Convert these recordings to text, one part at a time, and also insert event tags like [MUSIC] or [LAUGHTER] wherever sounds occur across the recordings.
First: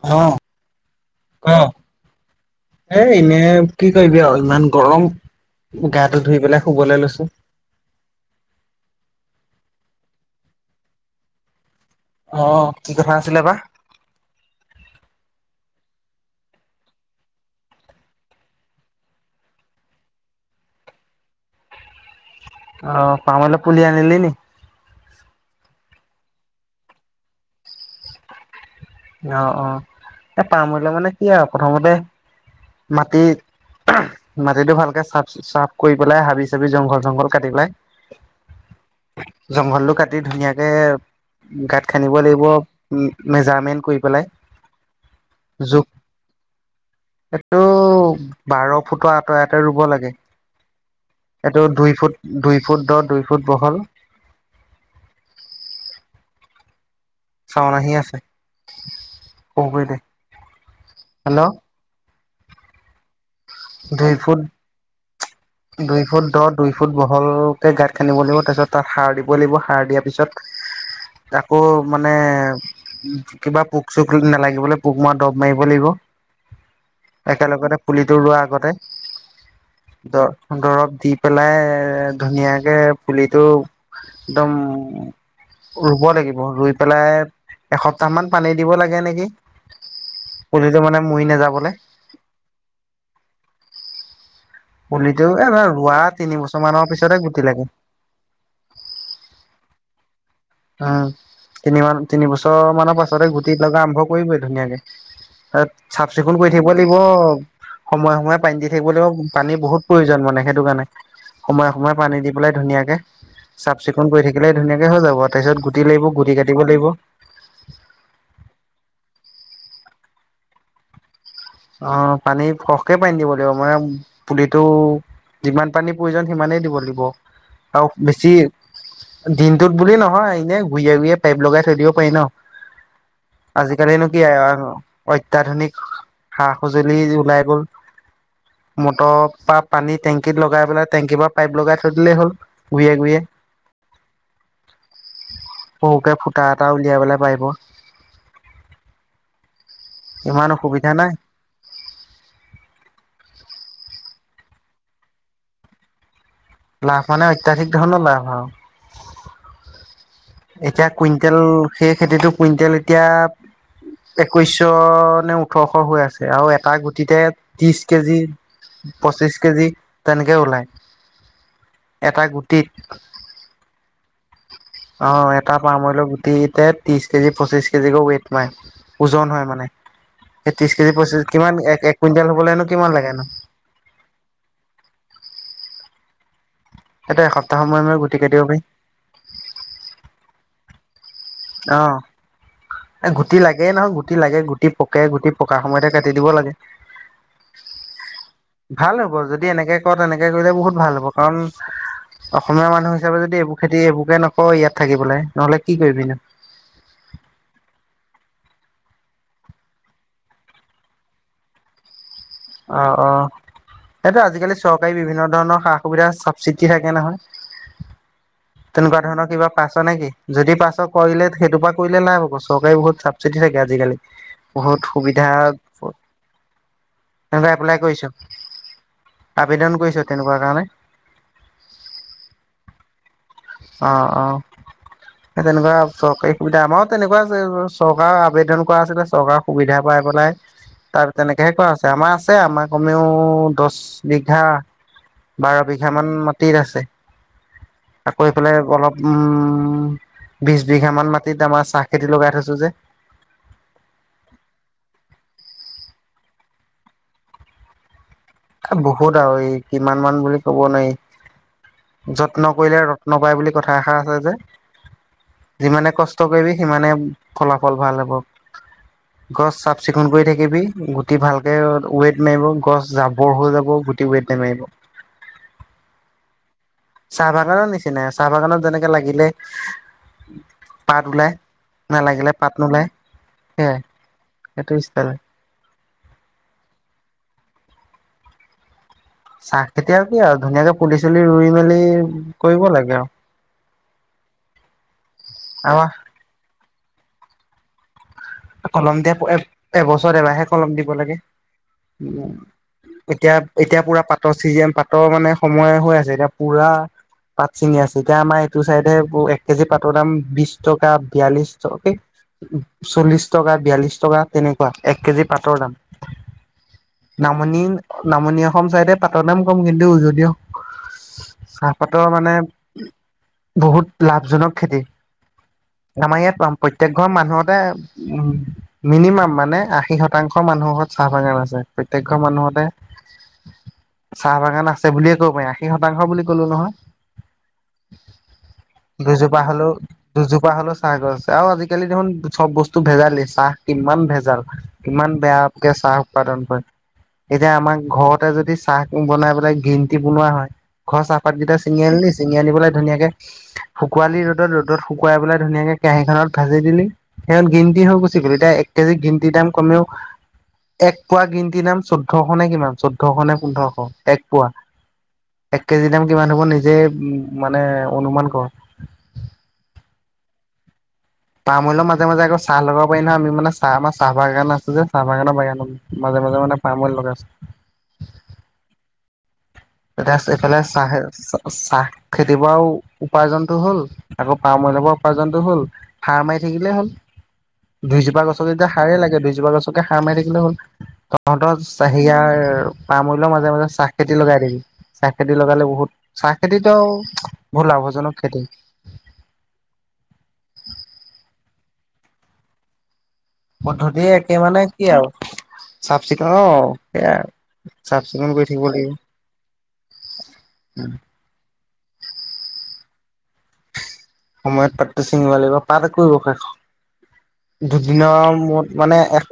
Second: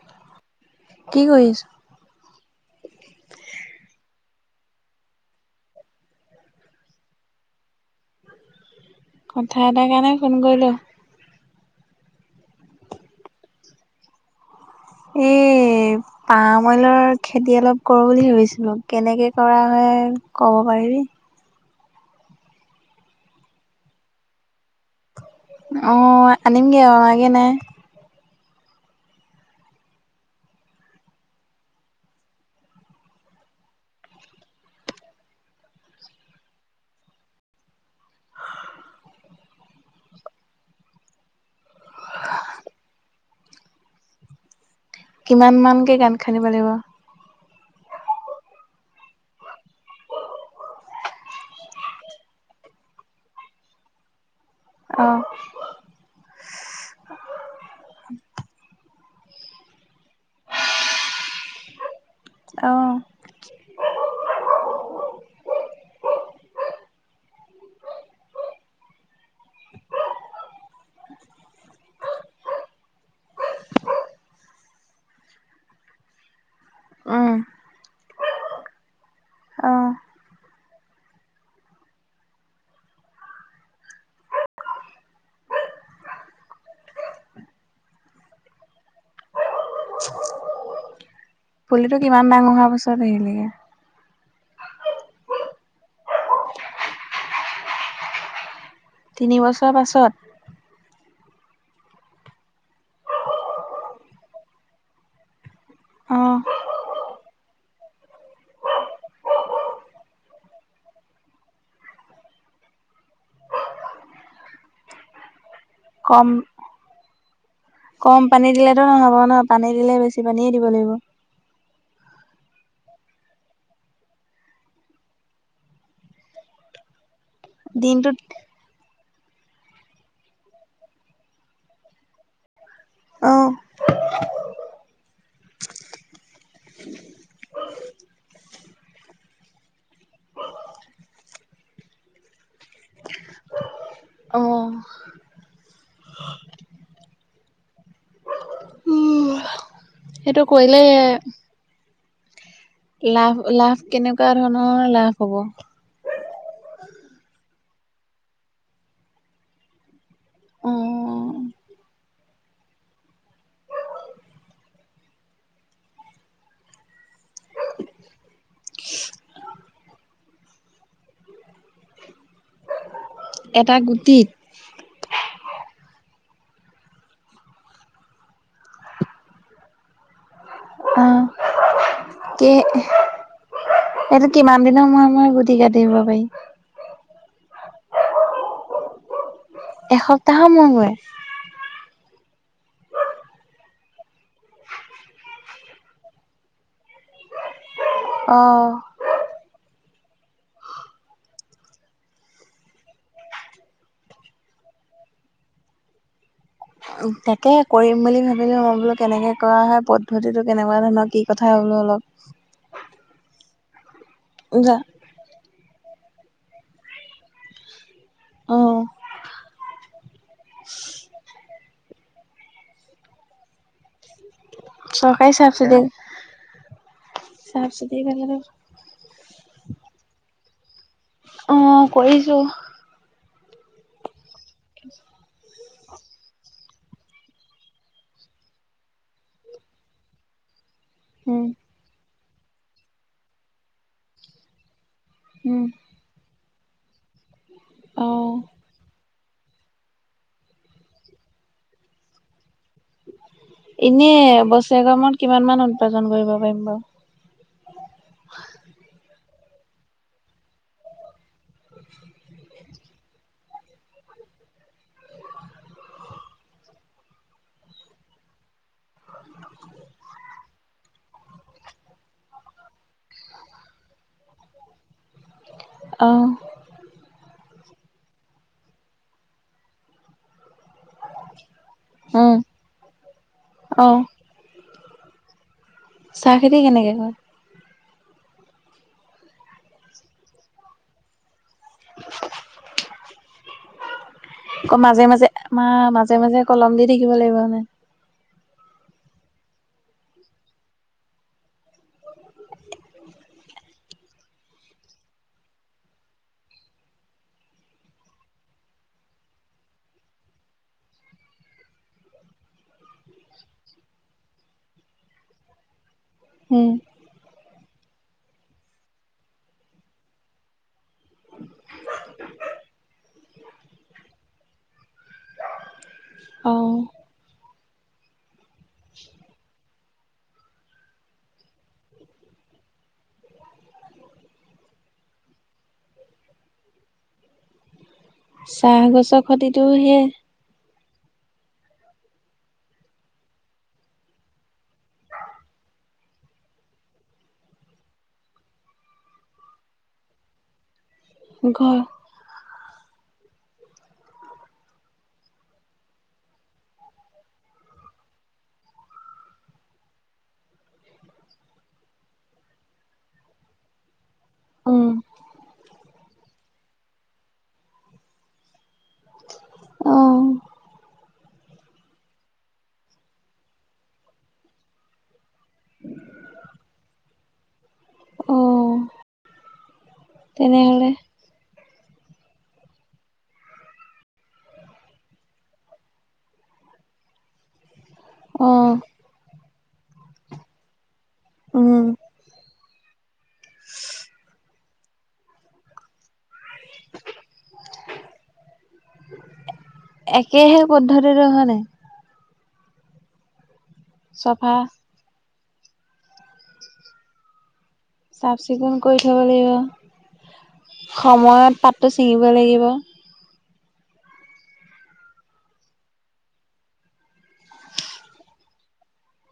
অ কি কৰিছ। এ এনেই কি কৰিবি আৰু ইমান গৰম গাটো ধুই পেলাই শুবলৈ লৈছো। কথা এটাৰ কাৰণে ফোন কৰিলোঁ। অ কি কথা আছিলে বা এই পাম অইলৰ খেতি অলপ কৰোঁ বুলি ভাবিছিলোঁ কেনেকে কৰা হয় ক'ব পাৰিবি। অ পাম অইলৰ পুলি আনিলি নি। অ আনিমগে অনাগে নাই। অ অ এ পাম অইলৰ মানে কি আৱ প্ৰথমতে মাটি মাটিটো ভালকে চাফ চাফ কৰি পেলাই হাবি চাবি জংঘল চংঘল কাটি পেলাই। জংঘলটো কাটি ধুনীয়াকে গাত খান্দিব লাগিব উম, মেজাৰমেণ্ট কৰি পেলাই। কিমান মান কে গাত খান্দিব লাগিব। তো বাৰ ফুটৰ আঁতই আঁতই ৰুব লাগে। এইটো দুই ফুট দুই ফুট দহ দুই ফুট বহল। অ চাওন আহি আছে সৰু কৰি দে, হেল্ল' অঁ দুই ফুট দুই ফুট দহ দুই ফুট বহলকে গাঁত খানিব লাগিব তাৰপিছত তাত সাৰ দিব লাগিব সাৰ দিয়াৰ পিছত তাকো মানে। কিবা পোক চোক নালাগিবলৈ পোক মৰা দৰব মাৰিব লাগিব। উম, একেলগতে পুলিটো ৰোৱাৰ আগতে অ', দৰ দৰৱ দি পেলাই ধুনীয়াকে পুলিটো একদম। ৰুব লাগিব ৰুই পেলাই এসপ্তাহ মান পানী দিব লাগে নেকি। পুলিটো মানে মৰি নাযাব। এইটো কিমান ডাঙৰ হোৱা পাছত আহিলেগে পুলিটো এ ৰোৱা তিনি বছৰ মানৰ পিছতে গুটি লাগে। তিনিবছৰ পাছত উম তিনি মা তিনিবছৰ মানৰ পাছতে গুটি লগা আৰম্ভ কৰিবই ধুনীয়াকে। চাফ চিকুণ অ', কৰি থাকিব লাগিব। সময়ে সময়ে পানী দি থাকিব লাগিব পানীৰ বহুত প্ৰয়োজন মানে সেইটো কাৰণে। সময়ে সময়ে পানী দি পেলাই ধুনীয়াকে চাফ চিকুণ কৰি থাকিলে ধুনীয়াকে হৈ যাব। তাৰপিছত গুটি লাগিব কম গুটি কাটিব লাগিব। কম পানী দিলেতো নহ'ব ন পানী দিলে বেছি পানীয়ে দিব লাগিব। অ পানী সৰহকে পানী দিব লাগিব মানে পুলিটো যিমান পানী প্ৰয়োজন সিমানেই দিব লাগিব আও দিনটোত বেছি দিনটোত বুলি নহয় ইনে ঘূঞে ঘূঞয়ে পাইপ লগাই থৈ দিব পাৰি ন। অ', আজিকালিনো কি [UNINTELLIGIBLE] অত্যাধুনিক সা সজুলি ওলাই গ'ল। মটৰ পা পানী টেংকিত লগাই পেলাই টেংকিৰ পৰা পাইপ লগাই থৈ দিলেই হ'ল। গোইয়ে গোইয়ে। অ অঁ। সওকে ফুটা এটা উলিয়াবলে পাৰিব। সেইটো ইমান কৰিলে অসুবিধা নাই লাভ লাভ কেনেকুৱা ধৰণৰ লাভ হ'ব? লাভ মানে অত্যাধিক ধৰণ লাভ আৱ। এতিয়া কুইণ্টেল অ' সেই খেতিতো কুইণ্টেল এতিয়া, একৈশ শ নে ওঠৰশ হৈ আছে আও এটা গুটিতে ত্ৰিশ কেজি, পঁচিশ কেজি তেনেকে ওলায় এটা গুটিত। এটা গুটিত? অ, এটা পাম অইল' গুটি তে ত্ৰিশ কেজি পঁচিশ কেজিকৈ ৱেইট মাই। ওজন হয় মানে। এ ত্ৰিশ কেজি পঁচিছ অ', কিমান এক এক কুইণ্টেল কি হবলৈনো কিমান লাগেনো এইটো কিমান দিনৰ মুৰে মুৰে গুটি কাটিব পাৰি? সেটো এসপ্তাহৰ মুৰে মুৰে গুটি কাটিব পাৰি। এসপ্তাহ মুৰে মুৰে? অ। এ গুটি লাগেই নহয় গুটি লাগে, গুটি পকে গুটি পকাৰ সময়তে কাটি দিব লাগে। অ'। ভাল হ'ব যদি এনেকে কৰ, তেনেকে কৰিলে বহুত ভাল হ'ব। কাৰণ অসমীয়া মানুহ হিচাপে যদি এইবোৰ খেতি এইবোৰকে নকৰ ইয়াত থাকি পেলাই, নহ'লে কি কৰিবিনো? তাকে কৰিম বুলি ভাবিলো। মই বোলো কেনেকে কৰা হয়, পদ্ধতিটো কেনেকুৱা ধৰণৰ কি কথা বোলো অলপ। অ' অ'। সেইটো আজিকালি জা চৰকাৰী বিভিন্ন ধৰণৰ সা সুবিধা চাবচিডি থাকে নহয়। অ', তেনেকুৱা ধৰণৰ কিবা পাইছ নে কি? যদি পাইছ কৰিলে সেইটোপা কৰিলে লাভ হ'ব চৰকাৰে বহুত চাবচিডি থাকে আজিকালি। বহুত সুবিধা চৰকাৰী [INAUDIBLE] তেনে এপ্লাই চাবচিডি কৰিছ? পালেতো আবেদন কৰিছ, তেনেকুৱা কাৰণে? অ, কৰিছো। অ, অ। [INAUDIBLE] সে তেনেকুৱা চৰকাৰী সুবিধা আমাৰো তেনেকুৱা যে চৰকাৰৰ আবেদন কৰা আছিলে, চৰকাৰৰ সুবিধা পাই পেলাই তাৰ উম, তেনেকেহে কৰা আছে। আমাৰ আছে আমাৰ কমেও দচ বিঘা উম। বাৰ বিঘা মান মাটিত আছে। আকৌ এই অ', ফালে অলপ উম বিছ বিঘা মান মাটিত আমাৰ চাহ খেতি লগাই থৈছো যে। ইনে, বছৰেক মুওত কিমান মান উৎপাদন কৰিব পাৰিম বাৰু? আ বহুত আৰু এই কিমান মান বুলি ক'ব নোৱাৰি। যত্ন কৰিলে ৰত্ন পায় বুলি কথা এষাৰ আছে যে। যিমানে কষ্ট কৰিবি সিমানে ফলাফল ভাল হ'ব। গছ চাফ চিকুণ কৰি থাকিবি, গুটি ভালকে ৱেট মাৰিব। গছ জা বৰ হৈ যাব গোটি ৱেট নামাৰিব। অঁ চাহ বাগানৰ নিচিনা, চাহ বাগানত যেনেকে লাগিলে পাত ওলাই নালাগিলে উম, পাত নোলায় সেয়াই, অ'। সেইটো ষ্টাইলত। চাহ খেতি কেনেকে কৰে? চাহ খেতি আৰু কি? ধুনীয়াকে পুলি চুলি ৰুই মেলি কৰিব লাগে আৰু অকৌ মাজে মাজে মা আমাৰ মাজে মাজে কলম দি থাকিব লাগিব মানে। কলম দিয়া এবছৰ এবাৰে কলম দিব লাগে। এতিয়া এতিয়া পুৰা পাতৰ চিজন পাতৰ মানে সময় হৈ আছে এতিয়া। পুৰা পাত চিঙি আছে এতিয়া আমাৰ এইটো চাইদে, এক কেজি পাতৰ দাম বিশ টকা বিয়াল্লিছ টকা কে চল্লিশ টকা বিয়াল্লিশ টকা তেনেকুৱা এক কেজি পাতৰ দাম। হুম নামনি নামনি অসম চাইদে পাটৰ দাম ক'ম কিন্তু। উজনি অস চাহপাতৰ মানে বহুত লাভজনক খেতি। আমাৰ ইয়াত অ' প্ৰত্যেক ঘৰ মানুহতে উম মিনিমাম মানে আশী শতাংশ মানুহ ঘৰত চাহ বাগান আছে। প্ৰত্যেক ঘৰ মানুহতে চাহ বাগান আছে বুলিয়ে কব পাৰি, আশী শতাংশ বুলি কলো নহয়। চাহ গছৰ দুজোপা খতিটো হ'লেও সেই দুজোপা হ'লেও চাহ গছ আছ, আৰু আজিকালি দেখোন চব বস্তু টো ভেজালেই, চাহ কিমান ভেজাল, কিমান বেয়কে চাহ উৎপাদন হয়। এতিয়া আমাক ঘৰতে যদি চাহ বনাই পেলাই গ্ৰীণ টি বনোৱা হয়, ঘৰ চাহপাতকেইটা ঘৰ ছিঙি আনিলছে চিঙি আনি পেলাই ধুনীয়াকে শুকুৱোৱালি ৰ'দত, ৰ'দত শুকুৱাই পেলাই ধুনীয়াকে কেৰাহীখননত ভাজি দিলি সিহ গ্ৰীণ ট হৈ গুছি গ'ল, এতিয়া এক কেজি গ্ৰীণটিৰ দাম কমেও এক পোৱা গ্ৰীণ টিৰ নাম চৈধ্যশ নে কিমান, চৈধ্যশ নে পোন্ধৰশ। এক পোৱা উম। এক কেজি দাম কিমান হ'ব নিজেই মানে অনুমান কৰ। অ' তামুলৰ মাজে মাজে আকৌ চাহ লগাব পাৰি নহয় আমিান চ আম চাহ বাগান আছে যে চাহ বাগানৰ বাগানত মাজে মাজে মানে তামুল লগাই আছে। অ' এতিয়া এইফালে তেনেহ'লে চাহ চাহ খেতি পৰাও উপাৰ্জনতটো হ'ল আকৌ পাৰ মৰিন পৰাও উপাৰ্জনটো হল। ফা মাৰি থাকিলে হ'ল। দুইজোপা গছত যেতিয়া অ' সাৰাৰেই লাগে দুইজোপা গছকে সাৰ মাৰি থাকিলে হ'ল। তহঁতৰ উম। চ হেয়াৰ পাৰ মূল্যৰ মাজে মাজে চাহ খেতি লগাই দিবি। চাহ খেতি লগালে বহুত চাহ খেতিতও বহুত লাভজনক খেতি। একেহে পদ্ধতিৰে হোৱা নাই। পদ্ধতি একে চফা মানে কি আৰু চাফ চিকুণ সেইাই আৰু। চাফ কৰি থাকিব চিকুণ লাগিব। কৰি থ'ব লাগিব সময়ত পাতটো ছিঙিব লাগিব। সময়ত পাতটো চিঙিব লাগিব, পাত এক কৰিব শেষ দুদিনৰ মূৰত মানে এক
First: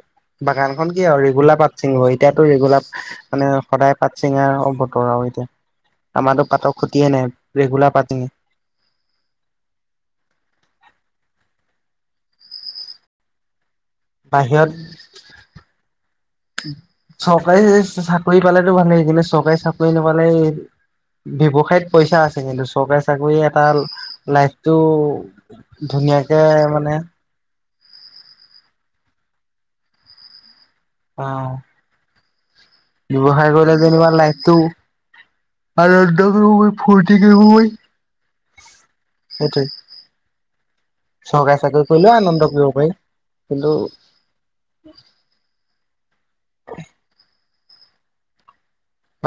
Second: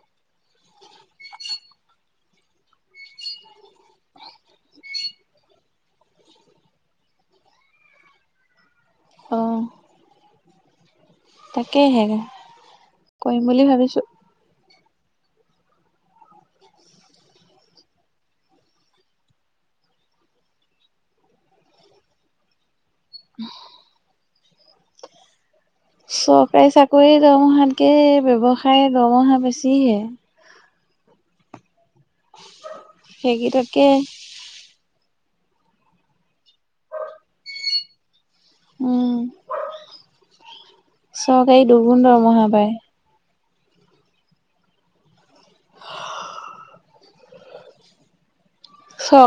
বাগান খখন কি আৰু ৰিগুলা পাট সিং এতিয়াতো ৰিগুলাত মানে সদায় পাট চিঙা অ বতৰ আৰু এতিয়া। আমাৰো পাতৰ খটিয়ে নাই ৰেগুলাৰ পাতি। অঁ তাকে হে কৰিম বুলি ভাবিছো। বাহিৰত। চৰকাৰী চাকৰি পালো ভালেই কিন্তু চৰকাৰী চাকৰি নাপালে। ব্যৱসায়ত পইচা আছে কিন্তু চৰকাৰী চাকৰি এটা লাইফটো ধুনীয়াকে চৰকাৰী মানে চাকৰি দৰমহাতকে ব্যৱসায় দৰমহা বেছি হে। অ। [INAUDIBLE] ব্যৱসায় কৰিলে সেইকেইটাতকে যেনিবা লাইফটো আনন্দ কৰিব পাৰি, ফূৰ্তি কৰিব পাৰি। উম। সেইটোৱে চৰকাৰী চাকৰি দুগুণ কৰিলেও দৰমহা আনন্দ পায় কৰিব পাৰি। কিন্তু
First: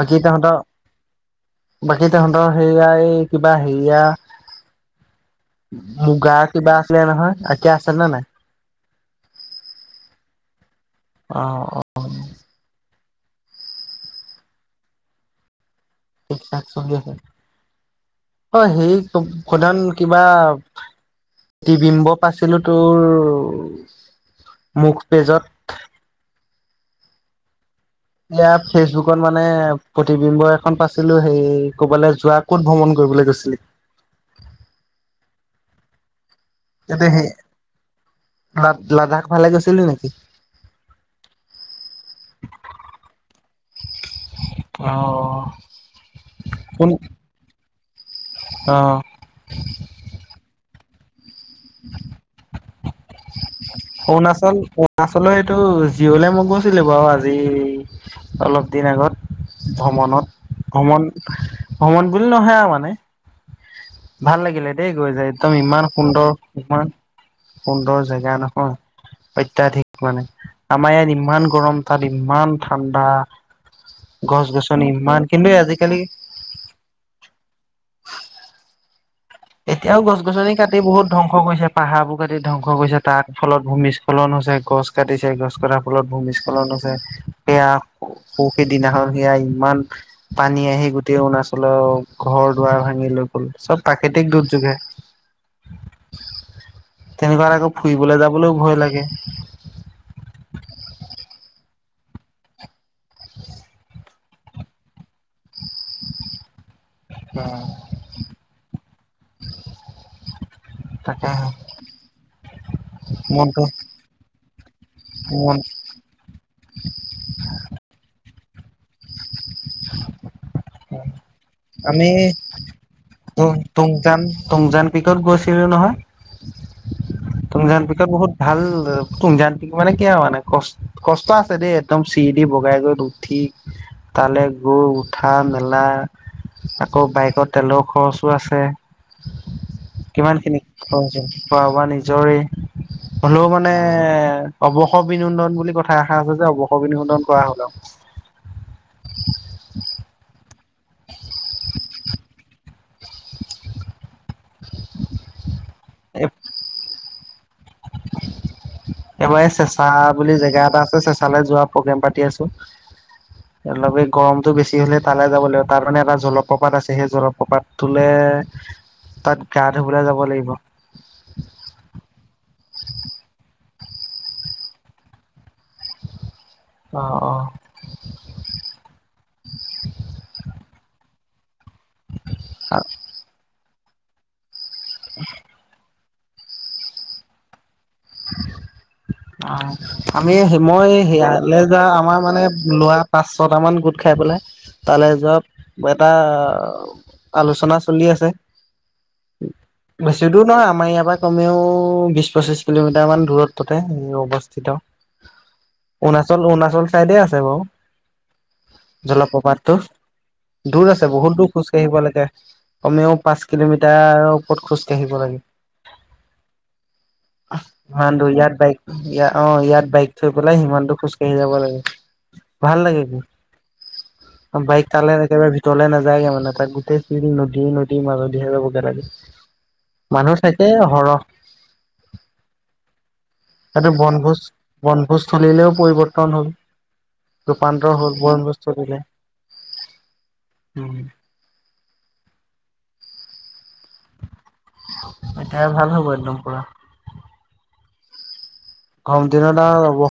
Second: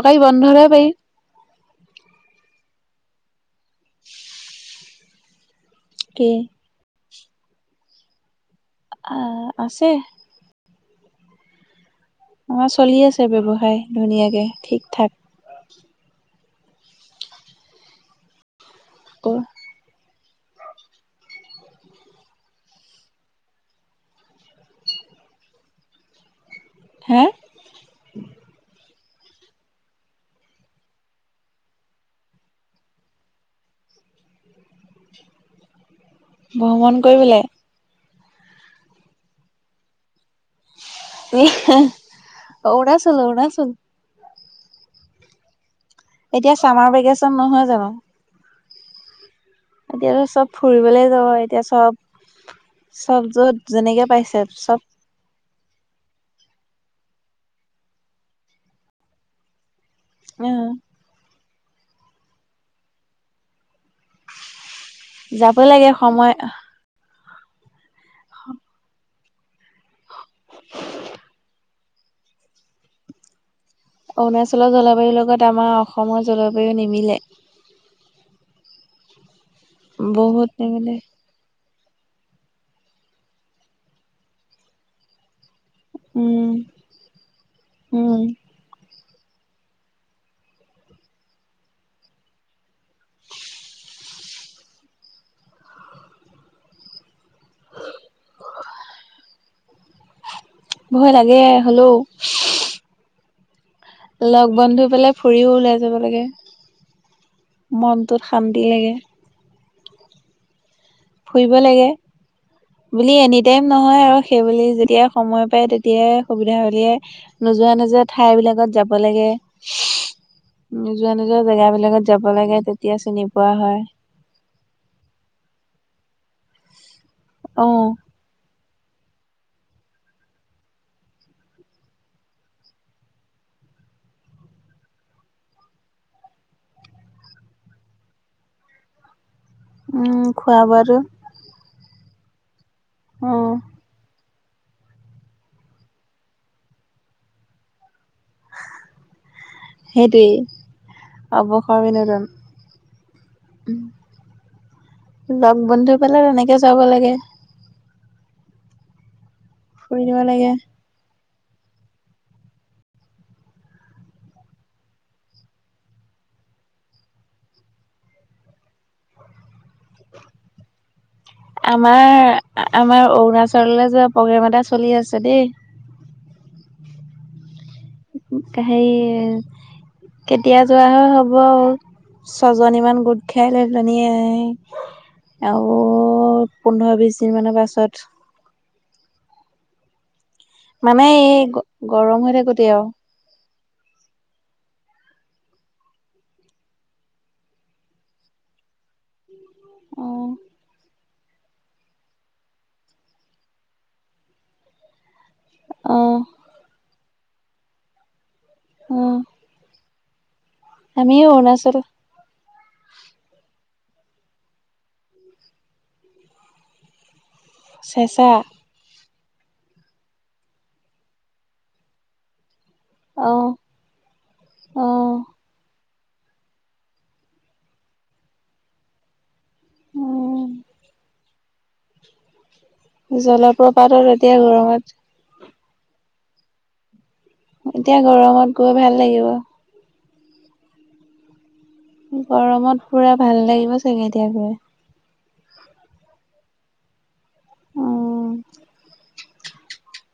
বাকী তহঁতৰ, বন্ধলৈ পাৰি বাকী তহঁতৰ সেয়া এই কিবা হেৰিয়া কি? মূ্গা কিবা আছিলে নহয় এতিয়া আছে নে নাই? আ আ, আছে। অ অ আমাৰ চলি আছে ব্যৱসায়, ধুনীয়াকে ঠিক থাক। ঠিক থাক চলি আছে, অ সেই চব প্ৰধান কিবা তিবিম্ব পাইছিলো তোৰ মোক পেজত হে? এয়া ফেচবুকত মানে প্ৰতিবিম্ব এখন পাইছিলো সেই ক'বালৈ যোৱা ক'ত ভ্ৰমণ কৰিবলৈ গৈছিলি? ভ্ৰমণ ইয়াতে সেই কৰিবলে লা লাডাখফালে গৈছিলি নেকি? ই হিহ, অৰুণাচল - অৰুণাচল। অহ। এতিয়া চামাৰ ভেকেচন নহয় জানো? অ। এতিয়াতো চব ফুৰিবলে যাব এতিয়া চব। চব য'ত যেনেকে পাইছে চব আচলতে এইটো জিৰলে মোক গৈছিলো বাৰু আজি অলপ দিন আগত ভ্ৰমণত। [UNINTELLIGIBLE] ভ্ৰমণ, ভ্ৰমণ বুলি নহয় আৰু মানে ভাল লাগিলে। দেই গৈ যায়। একদম যাবই লাগে ইমান সময় সুন্দৰ তোমাৰ সুন্দৰ জেগা নহয়। অত্যাধিক মানে আমাৰ ইয়াত ইমান গৰম তাত ইমান ঠাণ্ডা। গছ-গছনি ইমান কিন্তু এ আজিকালি জলাবই নিমিলে। এতিয়াও বহুত গছ-গছনি কাটি নিমিলে বহুত ধং স কৰিছে, পাহাৰবোৰ কাটি ধ্বংস কৰিছে তাৰ ফলত ভূমিস্খলন হৈছে, গছ কাটিছে, গছ কটা ফলত উম ভূমিস্খলন হৈছে। সেয়া উম পৰহি দিনাখন, সেয়া ইমান পানী আহি গোটেই অৰুণাচলৰ ঘৰ-দুৱাৰ ভাঙি লৈ গ'ল। চব পাক কৃতিক দুৰ্যোগে। তেনেকুৱাত আকৌ ফুৰিবলৈ যাবলৈও ভয় লাগে। ভয় লাগে হ'লও। লগ-বন্ধুবিলাক ফুৰিব ওলাই যাব লাগে, মনটোত শান্তি লাগে। তাকেহে ফুৰিব লাগে বুলি এনি মনটো টাইম নহয় আৰু সেইবুলি যেতিয়া সময় মন পায় তে তিয়াই সুবিধা হ'লে নোযোৱা - নোযোৱা ঠাইবিলাকত যাব লাগে। [INAUDIBLE] নোযোৱা নোযোৱা জেগাবিলাকত আমি যাব লাগে তেতিয়া চিনি পোৱা হয়। জাং টুমজাং পিকত গৈছিলোঁ নহয় অ টুমজাং পিকত বহুত ভাল টুমজাং পিক মানে কি আৰু মানে, কষ্ট কষ্ট আছে দেই একদম চিৰি দি বগাই গৈ উঠি তালে গৈ উঠা উঠা মেলা আকৌ বাইকত তেলৰ খৰচো আছে। উম কিমান খিনি খোৱা বোৱাটো প্ৰয়োজন খোৱা বোৱা নিজৰেই অ হ'লেও মানে অৱসৰ অভিনন্দন বুলি কথা এষাৰ আছে যে অৱসৰ অভিনন্দন কৰা হ'ল আৰু। সেইটোৱেই অৱসৰ অভিনন্দন উম। লগ-বন্ধু পালে তেনেকে যাব লাগে। এবাৰ এই চেঁচা ফুৰিব বুলি লাগে জেগা এটা আছে চেঁ- তালে যোৱা প্ৰগ্ৰেম পাতি আছো লগে গৰমটো বেছি হ'লে তালে যাব লাগিব তাত মানে এটা জলপ্ৰপাত আছে সেই জলপ্ৰপাতটোলে তাত গা ধুবলে যাব লাগিব। আমাৰ আ আমাৰ অৰুণাচললৈ যোৱা প্ৰগ্ৰেম এটা চলি আছে দেই। অ অ হেৰি কেতিয়া যোৱা হয় হ'ব ছজনীমান গোট খাই‌ লৈ পেনিয়েই [UNINTELLIGIBLE] আৰু পোন্ধৰ-বিছ দিনমানৰ পাছত অহ আমি সেই মই মানে এই সেয়ালে যোৱা গৰম আমাৰ হৈ মানে থাকোতে আৰু লোৱা পাঁচ-ছটামান গোট খাই পেলাই তালে যোৱা এটা আলোচনা চলি আছে। বেছি অ', দূৰ নহয় আমাৰ ইয়াৰ পৰা কমেও বিশ-পঁচিশ কিলোমিটাৰ মান দূৰত তে অৱস্থিত অ', অৰুণাচল অৰুণাচল চাইডে আছে বাৰু। অ', জলপ্ৰপাতটো দূৰ আছে আমি বহুত দূৰ খোজ অৰুণাচল কাঢ়িব লাগে। কমেও পাঁচ কিলোমিটাৰৰ ওপৰত খোজকাঢ়িব লাগে। অহ ইমান চেঁচা দূৰ ইয়াত বাইক ইয়া অ ইয়াত বাইক থৈ পেলাই সিমানতো খোজকাঢ়ি যাব লাগে ভাল লাগে। অ', উম বাইক তালে অ', একেবাৰে ভিতৰলে নাযায়গে মানে তাত গোটেই শিল, নদী নদী মাজদিহে যাবগে লাগে। মানুহ উম। চাইছে এ সৰহ। জলপ্ৰপাতৰ এতিয়া গৰমত চলিলেও পৰিৱৰ্তন হ'ল ৰূপান্তৰ এতিয়া হ'ল গৰমত বনভোজ গৈ ভাল স্তলিলে লাগিব। উম গৰমত পুৰা ভাল লাগিব চাগে এতিয়া গৈ এতিয়াহে ভাল হ'ব একদম পুৰা উম গৰম দিনত আও যাব